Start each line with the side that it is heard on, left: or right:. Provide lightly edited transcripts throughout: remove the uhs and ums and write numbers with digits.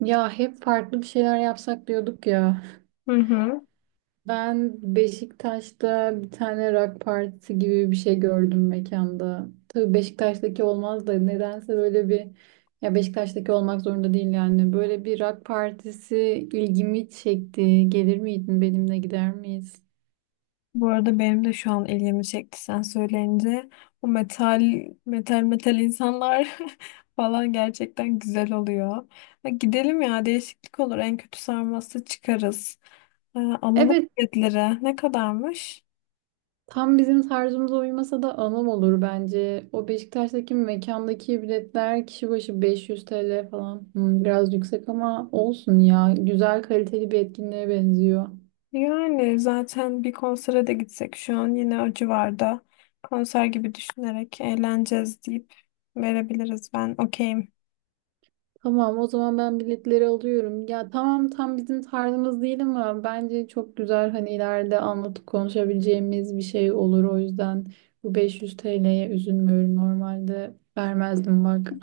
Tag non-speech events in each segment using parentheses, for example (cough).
right: Ya hep farklı bir şeyler yapsak diyorduk ya.
left: Hı hı.
right: Ben Beşiktaş'ta bir tane rock partisi gibi bir şey gördüm mekanda. Tabii Beşiktaş'taki olmaz da nedense böyle bir ya Beşiktaş'taki olmak zorunda değil yani. Böyle bir rock partisi ilgimi çekti. Gelir miydin benimle gider miyiz?
left: Bu arada benim de şu an ilgimi çekti sen söyleyince. O metal metal insanlar (laughs) falan gerçekten güzel oluyor. Ha, gidelim ya, değişiklik olur. En kötü sarması çıkarız. Alalım
right: Evet.
left: biletleri. Ne kadarmış?
right: Tam bizim tarzımıza uymasa da anım olur bence. O Beşiktaş'taki mekandaki biletler kişi başı 500 TL falan. Hmm, biraz yüksek ama olsun ya. Güzel kaliteli bir etkinliğe benziyor.
left: Yani zaten bir konsere de gitsek şu an yine o civarda konser gibi düşünerek eğleneceğiz deyip verebiliriz. Ben okeyim.
right: Tamam, o zaman ben biletleri alıyorum. Ya tamam, tam bizim tarzımız değil ama bence çok güzel, hani ileride anlatıp konuşabileceğimiz bir şey olur. O yüzden bu 500 TL'ye üzülmüyorum normalde. Vermezdim bak.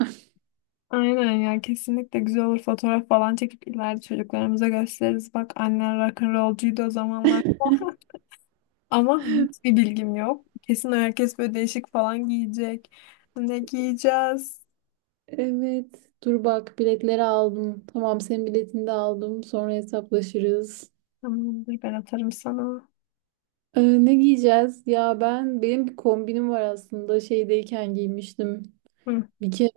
left: Aynen ya, kesinlikle güzel olur, fotoğraf falan çekip ileride çocuklarımıza gösteririz. Bak, annen rock'n'rollcuydu o zamanlar. (laughs) Ama hiçbir bilgim yok. Kesin herkes böyle değişik falan giyecek. Ne giyeceğiz?
right: Evet. Dur bak, biletleri aldım. Tamam, senin biletini de aldım. Sonra hesaplaşırız.
left: Tamamdır, ben atarım sana.
right: Ne giyeceğiz? Ya ben, benim bir kombinim var aslında. Şeydeyken giymiştim.
left: Hı,
right: Bir kere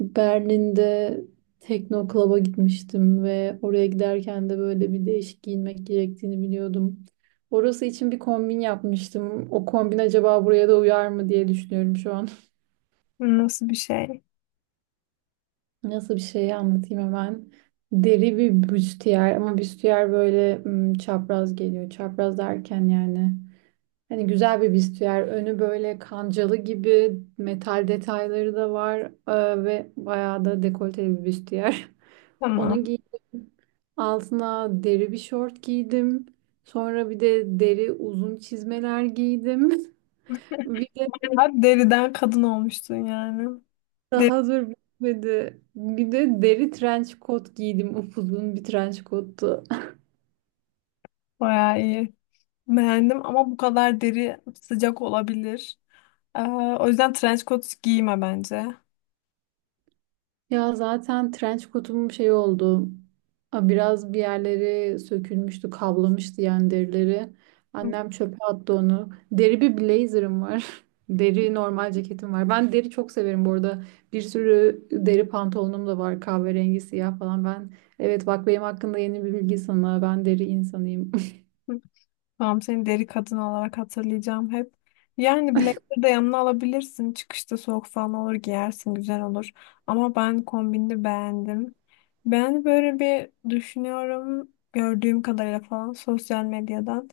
right: Berlin'de Tekno Club'a gitmiştim ve oraya giderken de böyle bir değişik giyinmek gerektiğini biliyordum. Orası için bir kombin yapmıştım. O kombin acaba buraya da uyar mı diye düşünüyorum şu an.
left: nasıl bir şey?
right: Nasıl bir şey anlatayım hemen. Deri bir büstiyer, ama büstiyer böyle çapraz geliyor. Çapraz derken yani, hani güzel bir büstiyer. Önü böyle kancalı gibi, metal detayları da var ve bayağı da dekolteli bir büstiyer. (laughs) Onu
left: Tamam.
right: giydim. Altına deri bir şort giydim. Sonra bir de deri uzun çizmeler giydim. (laughs) Bir de
left: Bayağı deriden kadın olmuştun yani. Deri
right: daha dur, bitmedi. Bir de deri trench coat giydim. Upuzun bir trench coattu.
left: bayağı iyi. Beğendim ama bu kadar deri sıcak olabilir. Ee, O yüzden trench coat giyme bence.
right: Ya zaten trench coat'um şey oldu. A, biraz bir yerleri sökülmüştü, kablamıştı yani derileri.
left: Hı.
right: Annem çöpe attı onu. Deri bir blazer'ım var. (laughs) Deri normal ceketim var. Ben deri çok severim bu arada. Bir sürü deri pantolonum da var. Kahverengi, siyah falan. Ben, evet bak, benim hakkında yeni bir bilgi sana. Ben deri insanıyım.
left: Tamam, seni deri kadın olarak hatırlayacağım hep. Yani blazer de yanına alabilirsin. Çıkışta soğuk falan olur, giyersin, güzel olur. Ama ben kombini beğendim. Ben böyle bir düşünüyorum gördüğüm kadarıyla falan sosyal medyadan.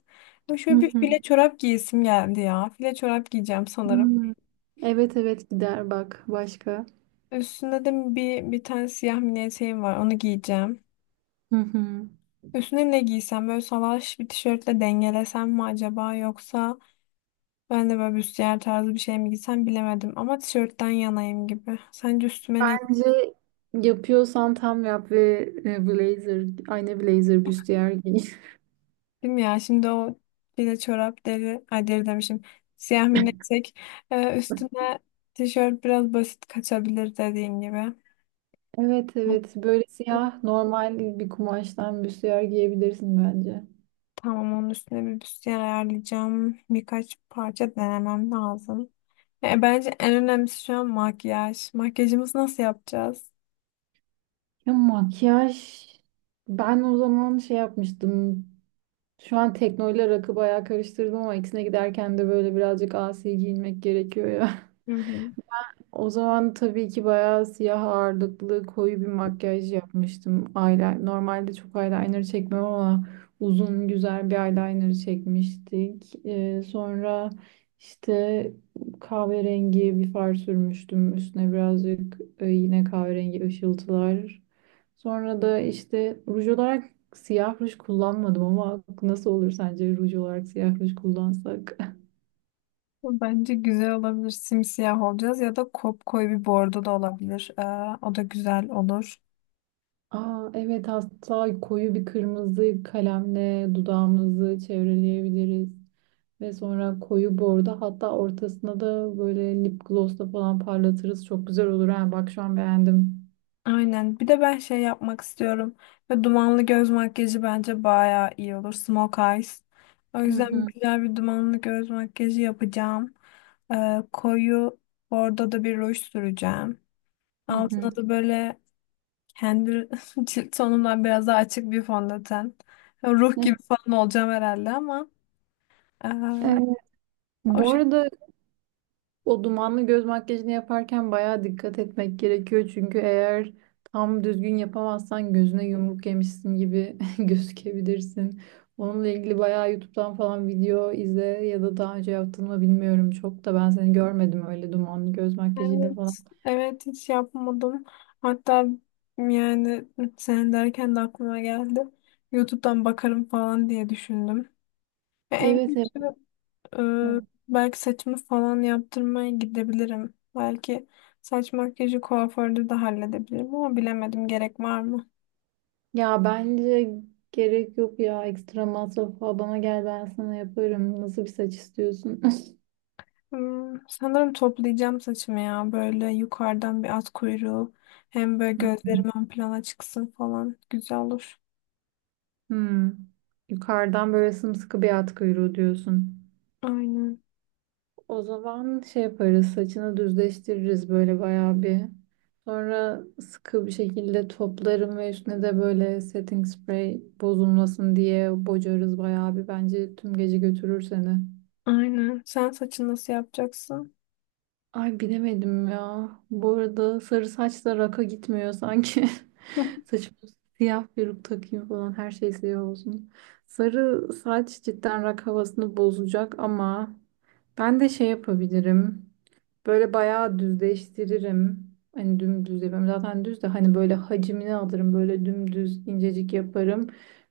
left: Ya
right: (laughs) Hı
left: şöyle bir
right: hı.
left: file çorap giyesim geldi ya. File çorap giyeceğim sanırım.
right: Hmm. Evet evet, gider bak başka.
left: Üstünde de bir tane siyah mini eteğim var, onu giyeceğim.
right: Hı hı.
left: Üstüne ne giysem, böyle salaş bir tişörtle dengelesem mi acaba, yoksa ben de böyle büstiyer tarzı bir şey mi giysem, bilemedim ama tişörtten yanayım gibi. Sence üstüme ne
right: Bence yapıyorsan tam yap ve blazer, aynı blazer büstiyer giy. (laughs)
left: giydim ya? Şimdi o bile çorap deri, ay, deri demişim. Siyah mineksek, üstüne tişört biraz basit kaçabilir dediğin gibi.
right: Evet evet, böyle siyah normal bir kumaştan büstiyer giyebilirsin bence.
left: Tamam, onun üstüne bir büstiyer ayarlayacağım. Birkaç parça denemem lazım. Bence en önemlisi şu an makyaj. Makyajımızı nasıl yapacağız?
right: Ya makyaj, ben o zaman şey yapmıştım. Şu an teknoyla rakı bayağı karıştırdım ama ikisine giderken de böyle birazcık asi giyinmek gerekiyor ya.
left: Hı hı.
right: O zaman tabii ki bayağı siyah ağırlıklı koyu bir makyaj yapmıştım. Eyeliner, normalde çok eyeliner çekmem ama uzun güzel bir eyeliner çekmiştik. Sonra işte kahverengi bir far sürmüştüm. Üstüne birazcık yine kahverengi ışıltılar. Sonra da işte ruj olarak siyah ruj kullanmadım ama nasıl olur sence ruj olarak siyah ruj kullansak?
left: Bence güzel olabilir. Simsiyah olacağız ya da kopkoyu bir bordo da olabilir. O da güzel olur.
right: Aa, evet, hatta koyu bir kırmızı kalemle dudağımızı çevreleyebiliriz. Ve sonra koyu bordo, hatta ortasına da böyle lip glossla falan parlatırız. Çok güzel olur ha. Bak şu an beğendim.
left: Aynen. Bir de ben şey yapmak istiyorum. Ve dumanlı göz makyajı bence bayağı iyi olur. Smoke eyes. O
right: Hı
left: yüzden
right: hı,
left: güzel bir dumanlı göz makyajı yapacağım. Koyu bordo da bir ruj süreceğim.
right: hı hı.
left: Altına da böyle kendi (laughs) cilt tonumdan biraz daha açık bir fondöten. Ruh gibi
right: (laughs)
left: falan olacağım herhalde ama ee,
right: Evet.
left: o
right: Bu arada, o dumanlı göz makyajını yaparken bayağı dikkat etmek gerekiyor. Çünkü eğer tam düzgün yapamazsan gözüne yumruk yemişsin gibi (laughs) gözükebilirsin. Onunla ilgili bayağı YouTube'dan falan video izle, ya da daha önce yaptın mı bilmiyorum, çok da ben seni görmedim öyle dumanlı göz makyajıyla falan.
left: Evet, evet, hiç yapmadım. Hatta yani sen derken de aklıma geldi. YouTube'dan bakarım falan diye düşündüm. Ve en
right: Evet evet.
left: kötü
right: Hı.
left: e, belki saçımı falan yaptırmaya gidebilirim. Belki saç makyajı kuaförde de halledebilirim ama bilemedim, gerek var mı?
right: Ya bence gerek yok ya, ekstra masraf falan. Bana gel, ben sana yaparım. Nasıl bir saç istiyorsun?
left: Hmm, sanırım toplayacağım saçımı ya, böyle yukarıdan bir at kuyruğu, hem böyle
right: (laughs) Hı.
left: gözlerim ön plana çıksın falan, güzel olur.
right: Hmm. Yukarıdan böyle sımsıkı bir at kuyruğu diyorsun.
left: Aynen.
right: O zaman şey yaparız, saçını düzleştiririz böyle bayağı bir. Sonra sıkı bir şekilde toplarım ve üstüne de böyle setting spray bozulmasın diye bocarız bayağı bir. Bence tüm gece götürür seni.
left: Aynen. Sen saçını nasıl yapacaksın?
right: Ay bilemedim ya. Bu arada sarı saç da raka gitmiyor sanki. (laughs)
left: (laughs)
right: Saçıma siyah peruk takayım falan, her şey siyah olsun. Sarı saç cidden rak havasını bozacak ama ben de şey yapabilirim. Böyle bayağı düzleştiririm. Hani dümdüz yapıyorum. Zaten düz de, hani böyle hacmini alırım. Böyle dümdüz incecik yaparım.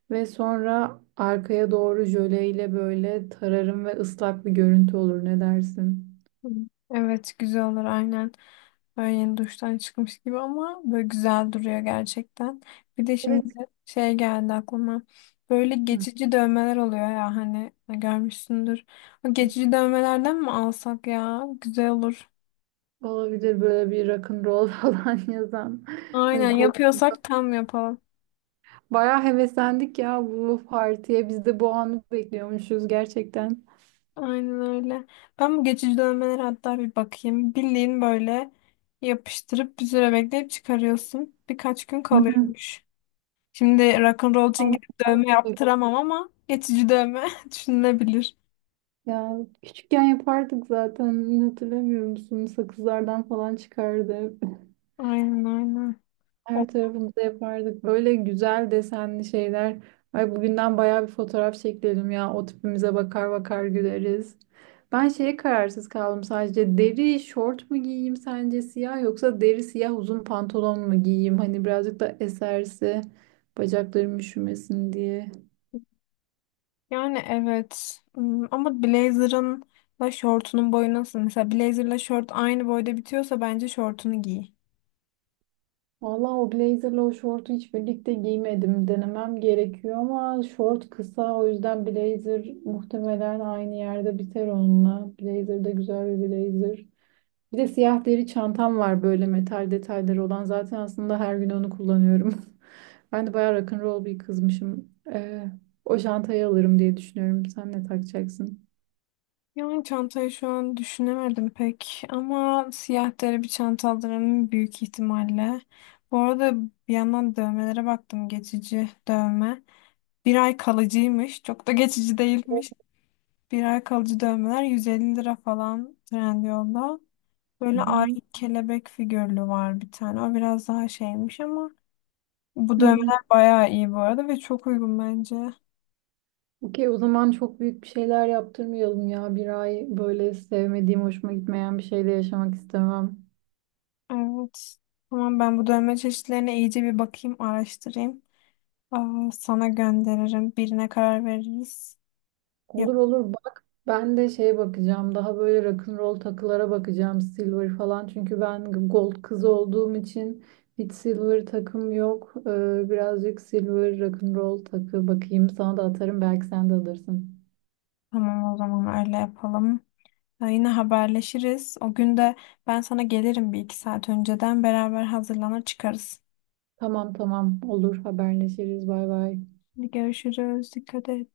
right: Ve sonra arkaya doğru jöleyle böyle tararım ve ıslak bir görüntü olur. Ne dersin?
left: Evet, güzel olur aynen. Böyle yeni duştan çıkmış gibi ama böyle güzel duruyor gerçekten. Bir de şimdi
right: Evet.
left: şey geldi aklıma. Böyle
right: Hı.
left: geçici dövmeler oluyor ya hani, görmüşsündür. O geçici dövmelerden mi alsak ya? Güzel olur.
right: Olabilir, böyle bir rock'n'roll (laughs) falan yazan.
left: Aynen,
right: Ee, Kol-
left: yapıyorsak tam yapalım.
right: Bayağı heveslendik ya bu partiye. Biz de bu anı bekliyormuşuz gerçekten.
left: Aynen öyle. Ben bu geçici dövmelere hatta bir bakayım. Bildiğin böyle yapıştırıp bir süre bekleyip çıkarıyorsun. Birkaç gün
right: Hı
left: kalıyormuş. Şimdi rock'n'roll için gidip dövme
right: hı.
left: yaptıramam ama geçici dövme (laughs) düşünülebilir.
right: Ya küçükken yapardık zaten, hatırlamıyor musun? Sakızlardan falan çıkardı hep.
left: Aynen, aynen. O-
right: Her tarafımıza yapardık. Böyle güzel desenli şeyler. Ay, bugünden bayağı bir fotoğraf çekelim ya. O tipimize bakar bakar güleriz. Ben şeye kararsız kaldım sadece. Deri şort mu giyeyim sence siyah, yoksa deri siyah uzun pantolon mu giyeyim? Hani birazcık da eserse bacaklarım üşümesin diye.
left: Yani evet. Hmm, ama blazer'ın da şortunun boyu nasıl? Mesela blazer'la şort aynı boyda bitiyorsa bence şortunu giy.
right: Vallahi o blazerla o şortu hiç birlikte giymedim. Denemem gerekiyor ama şort kısa, o yüzden blazer muhtemelen aynı yerde biter onunla. Blazer de güzel bir blazer. Bir de siyah deri çantam var, böyle metal detayları olan. Zaten aslında her gün onu kullanıyorum. (laughs) Ben de bayağı rock'n'roll bir kızmışım. O çantayı alırım diye düşünüyorum. Sen ne takacaksın?
left: Yani çantayı şu an düşünemedim pek ama siyah deri bir çanta alırım büyük ihtimalle. Bu arada bir yandan dövmelere baktım, geçici dövme. Bir ay kalıcıymış, çok da geçici
right: Hı.
left: değilmiş. Bir ay kalıcı dövmeler 150 lira falan Trendyol'da. Böyle
right: Hı
left: ay kelebek figürlü var bir tane. O biraz daha şeymiş ama bu
right: hı. Hı.
left: dövmeler bayağı iyi bu arada ve çok uygun bence.
right: Okey, o zaman çok büyük bir şeyler yaptırmayalım ya. Bir ay böyle sevmediğim, hoşuma gitmeyen bir şeyde yaşamak istemem.
left: Evet. Tamam, ben bu dövme çeşitlerine iyice bir bakayım, araştırayım. Aa, sana gönderirim. Birine karar veririz. Yap
right: Olur olur bak. Ben de şeye bakacağım. Daha böyle rock'n'roll takılara bakacağım. Silver falan. Çünkü ben gold kız olduğum için hiç silver takım yok. Birazcık silver rock'n'roll takı bakayım. Sana da atarım. Belki sen de alırsın.
left: tamam, o zaman öyle yapalım. Ha, yine haberleşiriz. O gün de ben sana gelirim bir iki saat önceden. Beraber hazırlanır çıkarız.
right: Tamam tamam. Olur. Haberleşiriz. Bay bay.
left: Hadi görüşürüz. Dikkat et.